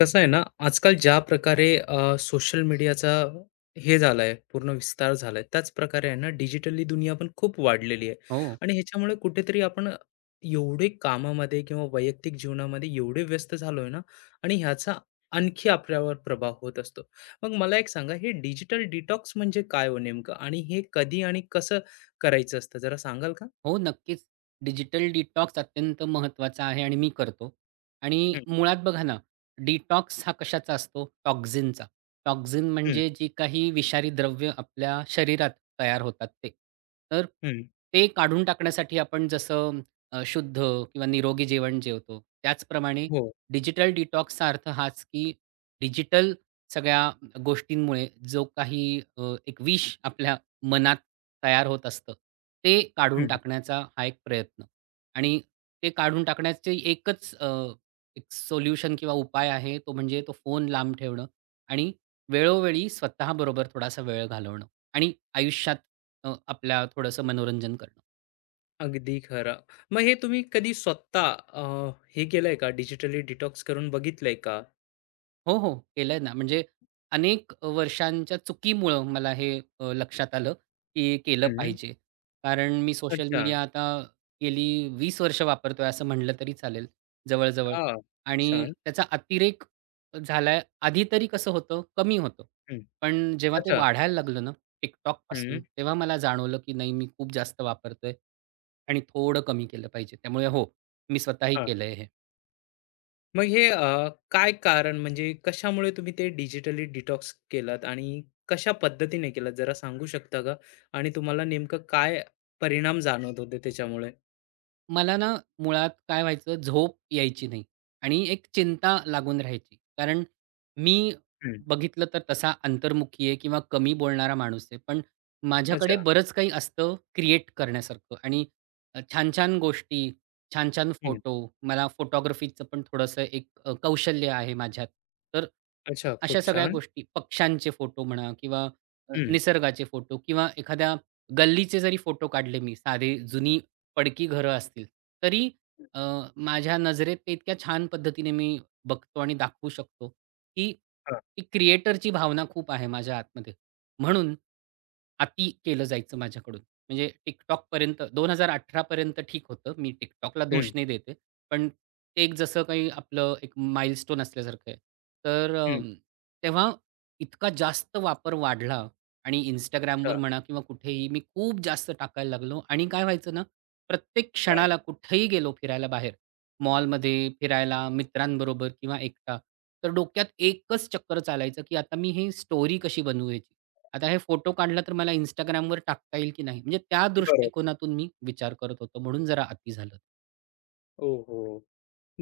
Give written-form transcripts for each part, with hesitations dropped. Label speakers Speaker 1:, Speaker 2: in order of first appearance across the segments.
Speaker 1: कसं आहे ना, आजकाल ज्या प्रकारे सोशल मीडियाचा पूर्ण विस्तार झालाय, त्याच प्रकारे आहे ना, डिजिटली दुनिया पण खूप वाढलेली आहे
Speaker 2: हो,
Speaker 1: आणि ह्याच्यामुळे कुठेतरी आपण एवढे कामामध्ये किंवा वैयक्तिक जीवनामध्ये एवढे व्यस्त झालोय ना आणि ह्याचा आणखी आपल्यावर प्रभाव होत असतो. मग मला एक सांगा, हे डिजिटल डिटॉक्स म्हणजे काय हो नेमकं? आणि हे कधी आणि कसं करायचं असतं? जरा सांगाल का?
Speaker 2: हो, नक्कीच. डिजिटल डिटॉक्स अत्यंत महत्त्वाचा आहे आणि मी करतो. आणि
Speaker 1: हं,
Speaker 2: मुळात बघा ना, डिटॉक्स हा कशाचा असतो? टॉक्झिनचा. टॉक्झिन
Speaker 1: हं,
Speaker 2: म्हणजे जी काही विषारी द्रव्य आपल्या शरीरात तयार होतात ते. तर
Speaker 1: हं.
Speaker 2: ते काढून टाकण्यासाठी आपण जसं शुद्ध किंवा निरोगी जेवण जेवतो, त्याचप्रमाणे
Speaker 1: हो.
Speaker 2: डिजिटल डिटॉक्सचा अर्थ हाच, की डिजिटल सगळ्या गोष्टींमुळे जो काही एक विष आपल्या मनात तयार होत असतं, ते काढून टाकण्याचा हा एक प्रयत्न आणि ते काढून टाकण्याचे एकच एक सोल्युशन किंवा उपाय आहे, तो म्हणजे तो फोन लांब ठेवणं आणि वेळोवेळी स्वतःबरोबर थोडासा वेळ घालवणं आणि आयुष्यात आपल्या थोडंसं मनोरंजन करणं.
Speaker 1: अगदी खरं. मग हे तुम्ही कधी स्वतः हे केलंय का डिजिटली डिटॉक्स करून बघितलंय का?
Speaker 2: हो, हो. केलंय ना. म्हणजे अनेक वर्षांच्या चुकीमुळं मला हे लक्षात आलं, की केलं
Speaker 1: हं.
Speaker 2: पाहिजे. कारण मी सोशल
Speaker 1: अच्छा.
Speaker 2: मीडिया आता गेली 20 वर्ष वापरतोय असं म्हटलं तरी चालेल जवळ-जवळ
Speaker 1: आ,
Speaker 2: आणि
Speaker 1: छान.
Speaker 2: त्याचा अतिरेक झालाय. आधी तरी कसं होतं, कमी होतं.
Speaker 1: हं.
Speaker 2: पण जेव्हा ते
Speaker 1: अच्छा.
Speaker 2: वाढायला लागलं ना
Speaker 1: हं.
Speaker 2: TikTokपासून, तेव्हा मला जाणवलं, की नाही मी खूप जास्त वापरतोय आणि थोडं कमी केलं पाहिजे. त्यामुळे हो, मी स्वतःही
Speaker 1: हां.
Speaker 2: केलंय हे.
Speaker 1: मग हे काय कारण म्हणजे कशामुळे तुम्ही ते डिजिटली डिटॉक्स केलात आणि कशा पद्धतीने केलात जरा सांगू शकता का? आणि तुम्हाला नेमकं काय परिणाम जाणवत होते त्याच्यामुळे?
Speaker 2: मला ना मुळात काय व्हायचं झोप यायची नाही आणि एक चिंता लागून राहायची. कारण मी
Speaker 1: हं.
Speaker 2: बघितलं तर तसा अंतर्मुखी आहे किंवा कमी बोलणारा माणूस आहे. पण माझ्याकडे
Speaker 1: अच्छा.
Speaker 2: बरंच काही असतं क्रिएट करण्यासारखं आणि छान-छान गोष्टी, छान-छान
Speaker 1: हं.
Speaker 2: फोटो. मला फोटोग्राफीचं पण थोडंसं एक कौशल्य आहे माझ्यात. तर
Speaker 1: अच्छा. खूप
Speaker 2: अशा सगळ्या
Speaker 1: छान.
Speaker 2: गोष्टी पक्ष्यांचे फोटो म्हणा किंवा
Speaker 1: हं.
Speaker 2: निसर्गाचे फोटो किंवा एखाद्या गल्लीचे जरी फोटो काढले मी साधे जुनी पडकी घरं असतील. तरी अ, माझ्या नजरेत ते इतक्या छान पद्धतीने मी बघतो आणि दाखवू शकतो, की
Speaker 1: हां.
Speaker 2: ती क्रिएटरची भावना खूप आहे माझ्या आतमध्ये. म्हणून अती केलं जायचं माझ्याकडून. म्हणजे TikTokपर्यंत 2018 पर्यंत ठीक होतं. मी TikTokला दोष
Speaker 1: हं.
Speaker 2: नाही देते. पण ते एक जसं काही आपलं एक माईलस्टोन असल्यासारखं आहे. तर अ,
Speaker 1: हं.
Speaker 2: तेव्हा इतका जास्त वापर वाढला आणि Instagramवर
Speaker 1: अच्छा.
Speaker 2: म्हणा किंवा कुठेही मी खूप जास्त टाकायला लागलो आणि काय व्हायचं ना, प्रत्येक
Speaker 1: काय?
Speaker 2: क्षणाला कुठेही गेलो फिरायला बाहेर, मॉलमध्ये फिरायला, मित्रांबरोबर किंवा एकटा, तर डोक्यात एकच चक्कर चालायचं, की आता मी ही स्टोरी कशी बनवू याची? आता हे फोटो काढला तर मला Instagramवर टाकता येईल की नाही? म्हणजे त्या
Speaker 1: बरं.
Speaker 2: दृष्टिकोनातून मी विचार करत होतो, म्हणून जरा अति झालं.
Speaker 1: ओहो!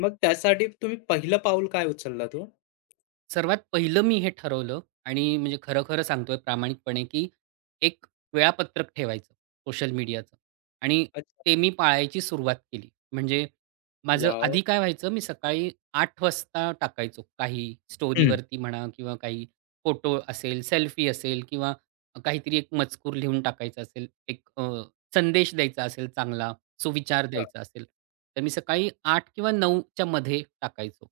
Speaker 1: मग त्यासाठी तुम्ही पहिलं पाऊल काय उचललात ओ?
Speaker 2: सर्वात पहिलं मी हे ठरवलं आणि म्हणजे खरं सांगतोय प्रामाणिकपणे, की एक वेळापत्रक ठेवायचं सोशल मीडियाचं आणि
Speaker 1: अच्छा.
Speaker 2: ते मी पाळायची सुरुवात केली. म्हणजे माझं
Speaker 1: वॉव!
Speaker 2: आधी काय व्हायचं, मी सकाळी 8 वाजता टाकायचो काही
Speaker 1: हं.
Speaker 2: स्टोरीवरती म्हणा किंवा काही फोटो असेल, सेल्फी असेल किंवा काहीतरी एक मजकूर लिहून टाकायचा असेल, एक संदेश द्यायचा असेल चांगला, सुविचार
Speaker 1: हां.
Speaker 2: द्यायचा असेल, तर मी सकाळी 8:00 किंवा 9:00 मध्ये टाकायचो.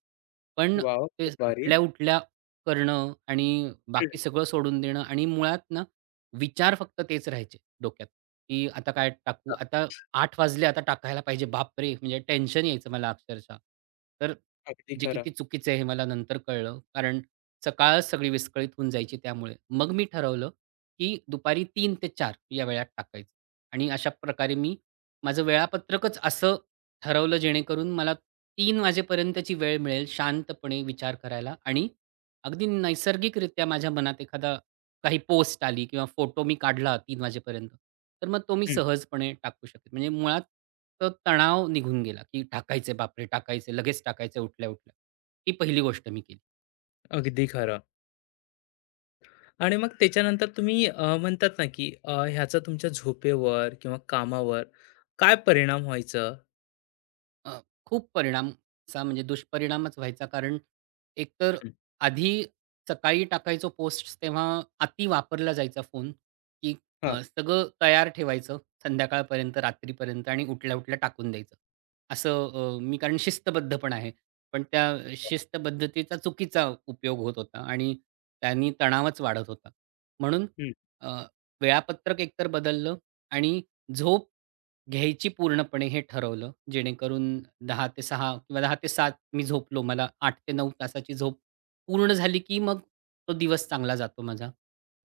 Speaker 2: पण
Speaker 1: वॉव!
Speaker 2: ते
Speaker 1: खूप भारी.
Speaker 2: उठल्या-उठल्या करणं आणि
Speaker 1: हं.
Speaker 2: बाकी सगळं सोडून देणं आणि मुळात ना, विचार फक्त तेच राहायचे डोक्यात, की आता काय टाकू?
Speaker 1: हां.
Speaker 2: आता 8 वाजले, आता टाकायला पाहिजे. बापरे! म्हणजे टेन्शन यायचं मला अक्षरशः. तर
Speaker 1: अगदी
Speaker 2: जे
Speaker 1: खरं.
Speaker 2: किती चुकीचं आहे हे मला नंतर कळलं. कारण सकाळच सगळी विस्कळीत होऊन जायची त्यामुळे. मग मी ठरवलं, की दुपारी 3 ते 4 या वेळात टाकायचं आणि अशा प्रकारे मी माझं वेळापत्रकच असं ठरवलं जेणेकरून मला 3 वाजेपर्यंतची वेळ मिळेल शांतपणे विचार करायला आणि अगदी नैसर्गिकरित्या माझ्या मनात एखादा काही पोस्ट आली किंवा फोटो मी काढला 3 वाजेपर्यंत, तर मग तो मी
Speaker 1: हं.
Speaker 2: सहजपणे टाकू शकेल. म्हणजे मुळात तो तणाव निघून गेला, की टाकायचे, बापरे! टाकायचे, लगेच टाकायचे उठल्या-उठल्या. ही पहिली गोष्ट मी केली.
Speaker 1: अगदी खरं. आणि मग त्याच्यानंतर तुम्ही म्हणतात ना, की ह्याचा तुमच्या झोपेवर किंवा कामावर काय परिणाम व्हायचं?
Speaker 2: अ, खूप परिणामचा म्हणजे दुष्परिणामच व्हायचा. कारण एकतर
Speaker 1: हं.
Speaker 2: आधी सकाळी टाकायचो पोस्ट तेव्हा अति वापरला जायचा फोन, की
Speaker 1: हां.
Speaker 2: सगळं तयार ठेवायचं संध्याकाळपर्यंत, रात्रीपर्यंत आणि उठल्या-उठल्या टाकून द्यायचं. असं मी कारण शिस्तबद्ध पण आहे. पण त्या शिस्तबद्धतेचा चुकीचा उपयोग होत होता आणि त्यांनी तणावच वाढत होता. म्हणून
Speaker 1: हं.
Speaker 2: अ, वेळापत्रक एकतर बदललं आणि झोप घ्यायची पूर्णपणे हे ठरवलं, जेणेकरून 10 ते 6 किंवा 10 ते 7 मी झोपलो. मला 8 ते 9 तासाची झोप पूर्ण झाली, की मग तो दिवस चांगला जातो माझा.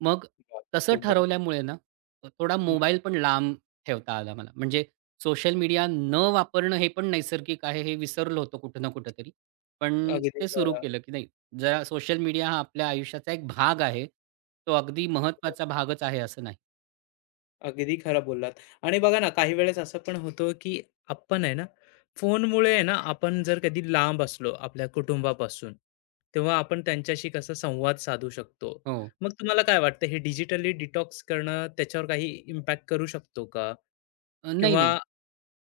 Speaker 2: मग
Speaker 1: वाह!
Speaker 2: तसं
Speaker 1: खूप भारी.
Speaker 2: ठरवल्यामुळे ना, थोडा
Speaker 1: हं.
Speaker 2: मोबाईल पण लांब ठेवता आला मला. म्हणजे सोशल मीडिया न वापरणं हे पण नैसर्गिक आहे, हे विसरलो होतो कुठं ना कुठेतरी. पण
Speaker 1: अगदी
Speaker 2: ते सुरू
Speaker 1: खरं.
Speaker 2: केलं, की नाही जरा सोशल मीडिया हा आपल्या आयुष्याचा एक भाग आहे. तो अगदी महत्त्वाचा भागच आहे असं नाही.
Speaker 1: अगदी खरं बोललात. आणि बघा ना, काही वेळेस असं पण होतं, की आपण आहे ना, फोनमुळे आहे ना, आपण जर कधी लांब असलो आपल्या कुटुंबापासून, तेव्हा आपण त्यांच्याशी कसा संवाद साधू शकतो.
Speaker 2: हो.
Speaker 1: मग तुम्हाला काय वाटतं, हे डिजिटली डिटॉक्स करणं त्याच्यावर काही इम्पॅक्ट करू शकतो का?
Speaker 2: नाही,
Speaker 1: किंवा
Speaker 2: नाही.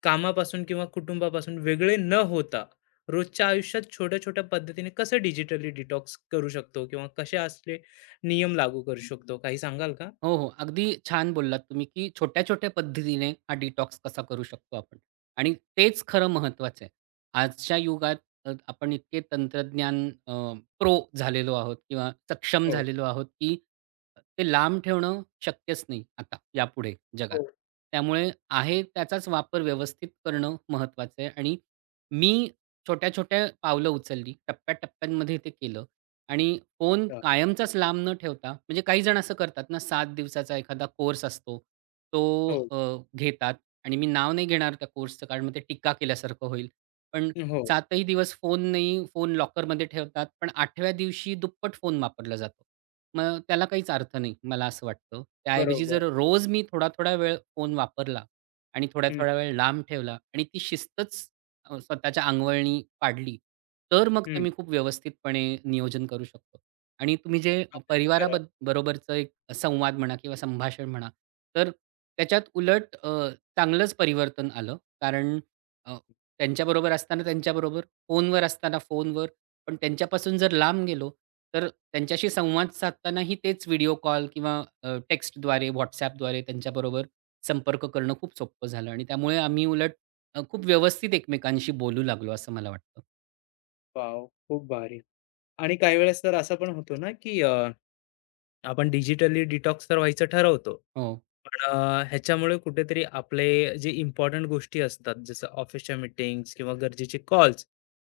Speaker 1: कामापासून किंवा कुटुंबापासून वेगळे न होता, रोजच्या आयुष्यात छोट्या-छोट्या पद्धतीने कसं डिजिटली डिटॉक्स करू शकतो? किंवा कसे असले नियम लागू करू शकतो? काही सांगाल का?
Speaker 2: हो, हो. अगदी छान बोललात तुम्ही, की छोट्या-छोट्या पद्धतीने हा डिटॉक्स कसा करू शकतो आपण आणि तेच खरं महत्त्वाचं आहे. आजच्या युगात आपण इतके तंत्रज्ञान प्रो झालेलो आहोत किंवा सक्षम
Speaker 1: हो,
Speaker 2: झालेलो आहोत, की ते लांब ठेवणं शक्यच नाही आता यापुढे
Speaker 1: हो,
Speaker 2: जगात. त्यामुळे आहे त्याचाच वापर व्यवस्थित करणं महत्त्वाचं आहे आणि मी छोट्या-छोट्या पावलं उचलली, टप्प्या ते केलं. आणि फोन
Speaker 1: अ,
Speaker 2: कायमचाच लांब न ठेवता म्हणजे काही जण असं करतात ना 7 दिवसाचा एखादा कोर्स असतो. तो
Speaker 1: हो.
Speaker 2: अ, घेतात आणि मी नाव नाही घेणार त्या कोर्सचं कारण मग ते टीका केल्यासारखं होईल. पण
Speaker 1: हो,
Speaker 2: 7 दिवस फोन नाही, फोन लॉकरमध्ये ठेवतात. पण 8व्या दिवशी दुप्पट फोन वापरला जातो. मग त्याला काहीच अर्थ नाही, मला असं वाटतं. त्याऐवजी
Speaker 1: बरोबर.
Speaker 2: जर रोज मी थोडा-थोडा वेळ फोन वापरला आणि
Speaker 1: हं,
Speaker 2: थोड्या-थोड्या वेळ लांब ठेवला आणि ती शिस्तच स्वतःच्या अंगवळणी पाडली, तर मग ते
Speaker 1: हं.
Speaker 2: मी खूप व्यवस्थितपणे नियोजन करू शकतो. आणि तुम्ही जे
Speaker 1: अगदी खरं.
Speaker 2: परिवाराबद बरोबरचं एक संवाद म्हणा किंवा संभाषण म्हणा, तर त्याच्यात उलट चांगलंच परिवर्तन आलं. कारण अ, त्यांच्याबरोबर असताना त्यांच्याबरोबर, फोनवर असताना फोनवर, पण त्यांच्यापासून जर लांब गेलो, तर त्यांच्याशी संवाद साधतानाही तेच व्हिडिओ कॉल किंवा टेक्स्टद्वारे, WhatsAppद्वारे त्यांच्याबरोबर संपर्क करणं खूप सोपं झालं आणि त्यामुळे आम्ही उलट खूप व्यवस्थित एकमेकांशी बोलू लागलो असं मला वाटतं.
Speaker 1: वॉव! खूप भारी. आणि काही वेळेस तर असं पण होतो ना, की आपण डिजिटली डिटॉक्स तर व्हायचं ठरवतो.
Speaker 2: हो.
Speaker 1: पण ह्याच्यामुळे कुठेतरी आपले जे इम्पोर्टंट गोष्टी असतात, जसं ऑफिसच्या मीटिंग्स किंवा गरजेचे कॉल्स,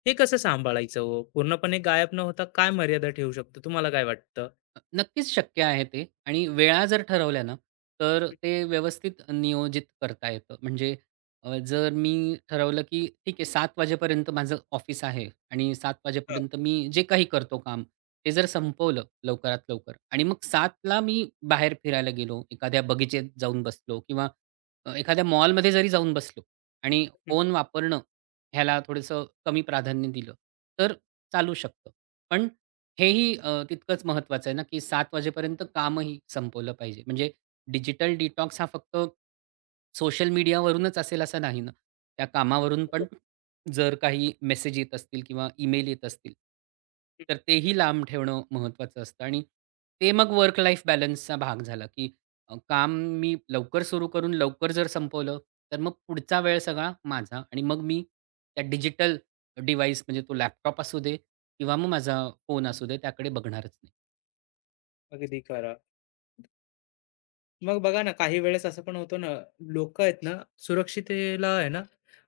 Speaker 1: हे कसं सांभाळायचं हो? पूर्णपणे गायब न होता काय मर्यादा ठेवू शकतो? तुम्हाला काय वाटतं?
Speaker 2: नक्कीच शक्य आहे ते आणि वेळा जर ठरवल्या ना, तर
Speaker 1: हं,
Speaker 2: ते व्यवस्थित नियोजित करता येतं. म्हणजे जर मी ठरवलं, की ठीक आहे 7:00 वाजेपर्यंत माझं ऑफिस आहे आणि 7:00
Speaker 1: हां.
Speaker 2: वाजेपर्यंत मी जे काही करतो काम, ते जर संपवलं लवकरात लवकर आणि मग 7:00ला मी बाहेर फिरायला गेलो, एखाद्या बगीचेत जाऊन बसलो किंवा एखाद्या मॉलमध्ये जरी जाऊन बसलो आणि फोन वापरणं ह्याला थोडंसं कमी प्राधान्य दिलं, तर चालू शकतं. पण हेही तितकंच महत्त्वाचं आहे ना, की 7 वाजेपर्यंत कामही संपवलं पाहिजे. म्हणजे डिजिटल डिटॉक्स हा फक्त सोशल मीडियावरूनच असेल असं नाही ना. त्या कामावरून पण
Speaker 1: हो.
Speaker 2: जर काही मेसेज येत असतील किंवा ईमेल येत असतील,
Speaker 1: हं.
Speaker 2: तर तेही लांब ठेवणं महत्त्वाचं असतं आणि ते मग वर्क लाईफ बॅलन्सचा भाग झाला, की काम मी लवकर सुरू करून लवकर जर संपवलं, तर मग पुढचा वेळ सगळा माझा आणि मग मी त्या डिजिटल डिव्हाइस म्हणजे तो लॅपटॉप असू दे किंवा मग माझा फोन असू दे त्याकडे बघणारच नाही.
Speaker 1: अगदी खरं. मग बघा ना, काही वेळेस असं पण होतं ना, लोकं आहेत ना, सुरक्षिततेला आहे ना,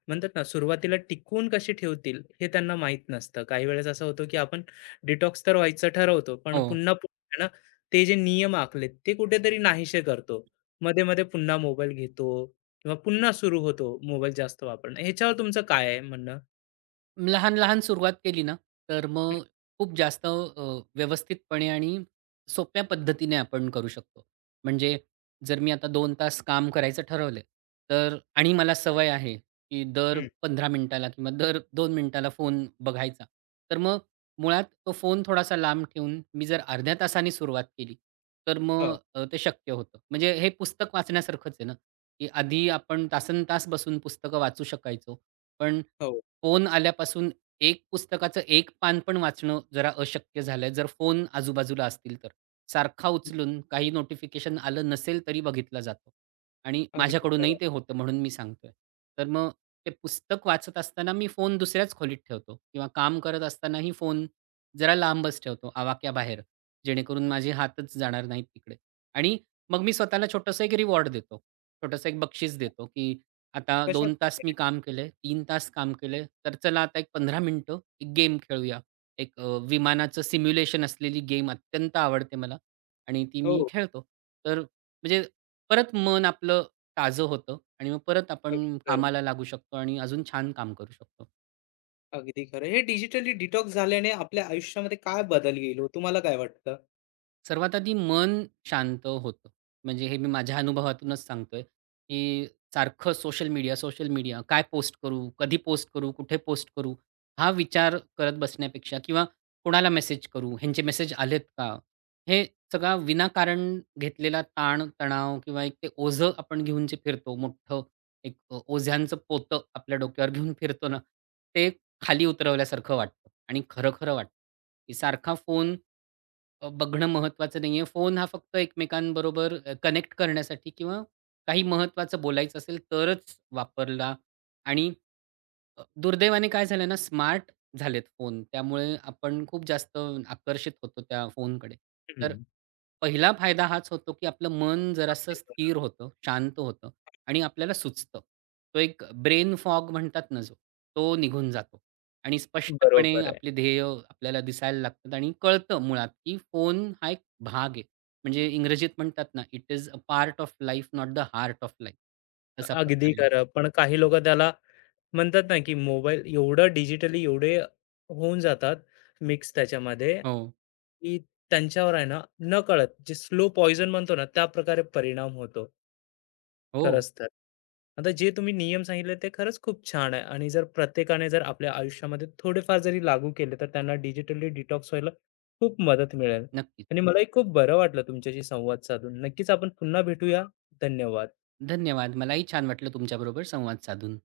Speaker 1: म्हणतात ना, सुरुवातीला टिकवून कशी ठेवतील हे त्यांना माहीत नसतं. काही वेळेस असं होतं, की आपण डिटॉक्स तर व्हायचं ठरवतो, पण
Speaker 2: हो,
Speaker 1: पुन्हा पुन्हा आहे ना, ते जे नियम आखलेत, ते कुठेतरी नाहीसे करतो. मध्ये-मध्ये पुन्हा मोबाईल घेतो किंवा पुन्हा सुरू होतो मोबाईल जास्त वापरणं. ह्याच्यावर तुमचं काय आहे म्हणणं?
Speaker 2: लहान-लहान सुरुवात केली ना, तर मग खूप जास्त व्यवस्थितपणे आणि सोप्या पद्धतीने आपण करू शकतो. म्हणजे जर मी आता 2 तास काम करायचं ठरवलं, तर आणि मला सवय आहे, की दर
Speaker 1: हं, हं.
Speaker 2: 15 मिनिटाला किंवा दर 2 मिनिटाला फोन बघायचा. तर मग मुळात तो फोन थोडासा लांब ठेवून मी जर अर्ध्या तासाने सुरुवात केली, तर मग
Speaker 1: हं,
Speaker 2: अ, ते शक्य होतं. म्हणजे हे पुस्तक वाचण्यासारखंच आहे ना, की आधी आपण तासनतास बसून पुस्तकं वाचू शकायचो. पण
Speaker 1: हो.
Speaker 2: फोन आल्यापासून एक पुस्तकाचं एक पान पण वाचणं जरा अशक्य झालंय, जर फोन आजूबाजूला असतील तर. सारखा उचलून काही नोटिफिकेशन आलं नसेल तरी बघितला जातो आणि
Speaker 1: अगदी
Speaker 2: माझ्याकडूनही
Speaker 1: खरं.
Speaker 2: ते होतं म्हणून मी सांगतोय. तर मग ते पुस्तक वाचत असताना मी फोन दुसऱ्याच खोलीत ठेवतो किंवा काम करत असतानाही फोन जरा लांबच ठेवतो आवाक्याबाहेर, जेणेकरून माझे हातच जाणार नाहीत तिकडे. आणि मग मी स्वतःला छोटंसं एक रिवॉर्ड देतो. छोटंसं एक बक्षीस देतो, की आता 2 तास
Speaker 1: कशाप्रकारे?
Speaker 2: मी काम केलंय, 3 तास काम केलंय, तर चला आता एक 15 मिनिटं एक गेम खेळूया. एक विमानाचं सिम्युलेशन असलेली गेम अत्यंत आवडते मला आणि ती मी
Speaker 1: हो,
Speaker 2: खेळतो. तर म्हणजे परत मन आपलं ताजं होतं आणि मग परत
Speaker 1: अगदी
Speaker 2: आपण
Speaker 1: खरं.
Speaker 2: कामाला लागू शकतो आणि अजून छान काम करू शकतो.
Speaker 1: अगदी खरं. हे डिजिटली डिटॉक्स झाल्याने आपल्या आयुष्यामध्ये काय बदल येईल हो? तुम्हाला काय वाटतं?
Speaker 2: सर्वात आधी मन शांत होतं. म्हणजे हे मी माझ्या अनुभवातूनच सांगतोय, की सारखं सोशल मीडिया काय पोस्ट करू? कधी पोस्ट करू? कुठे पोस्ट करू? हा विचार करत बसण्यापेक्षा किंवा कोणाला मेसेज करू? ह्यांचे मेसेज आलेत का? हे सगळा विनाकारण घेतलेला ताण, तणाव किंवा एक ते ओझं आपण घेऊन जे फिरतो मोठं एक ओझ्यांचं पोतं आपल्या डोक्यावर घेऊन फिरतो ना, ते खाली उतरवल्यासारखं वाटतं आणि खरं-खरं वाटतं, की सारखा फोन बघणं महत्त्वाचं नाहीये. फोन हा फक्त एकमेकांबरोबर कनेक्ट करण्यासाठी किंवा काही महत्त्वाचं बोलायचं असेल तरच वापरला आणि दुर्दैवाने काय झालं ना, स्मार्ट झालेत फोन. त्यामुळे आपण खूप जास्त आकर्षित होतो त्या फोनकडे.
Speaker 1: हं.
Speaker 2: तर पहिला फायदा हाच होतो, की आपलं मन जरासं
Speaker 1: अगदी खरं.
Speaker 2: स्थिर होतं, शांत होतं आणि आपल्याला सुचतं. तो एक ब्रेन फॉग म्हणतात ना जो, तो निघून जातो आणि स्पष्टपणे
Speaker 1: बरोबर आहे.
Speaker 2: आपले ध्येय आपल्याला दिसायला लागतात आणि कळतं मुळात, की फोन हा एक भाग आहे. म्हणजे इंग्रजीत म्हणतात ना, "it is a part of life, not the heart of life." तसा
Speaker 1: अगदी
Speaker 2: प्रकार
Speaker 1: खरं. पण काही लोकं त्याला म्हणतात ना, की मोबाईल एवढं डिजिटली एवढे होऊन जातात मिक्स त्याच्यामध्ये,
Speaker 2: हो.
Speaker 1: की त्यांच्यावर आहे ना, नकळत जे स्लो पॉइझन म्हणतो ना, त्याप्रकारे परिणाम होतो.
Speaker 2: हो.
Speaker 1: खरंच तर. आता जे तुम्ही नियम सांगितले ते खरंच खूप छान आहे आणि जर प्रत्येकाने जर आपल्या आयुष्यामध्ये थोडेफार जरी लागू केले तर त्यांना डिजिटली डिटॉक्स व्हायला खूप मदत मिळेल
Speaker 2: नक्कीच.
Speaker 1: आणि मलाही खूप बरं वाटलं तुमच्याशी संवाद साधून. नक्कीच आपण पुन्हा भेटूया. धन्यवाद.
Speaker 2: धन्यवाद. मलाही छान वाटलं तुमच्याबरोबर संवाद साधून.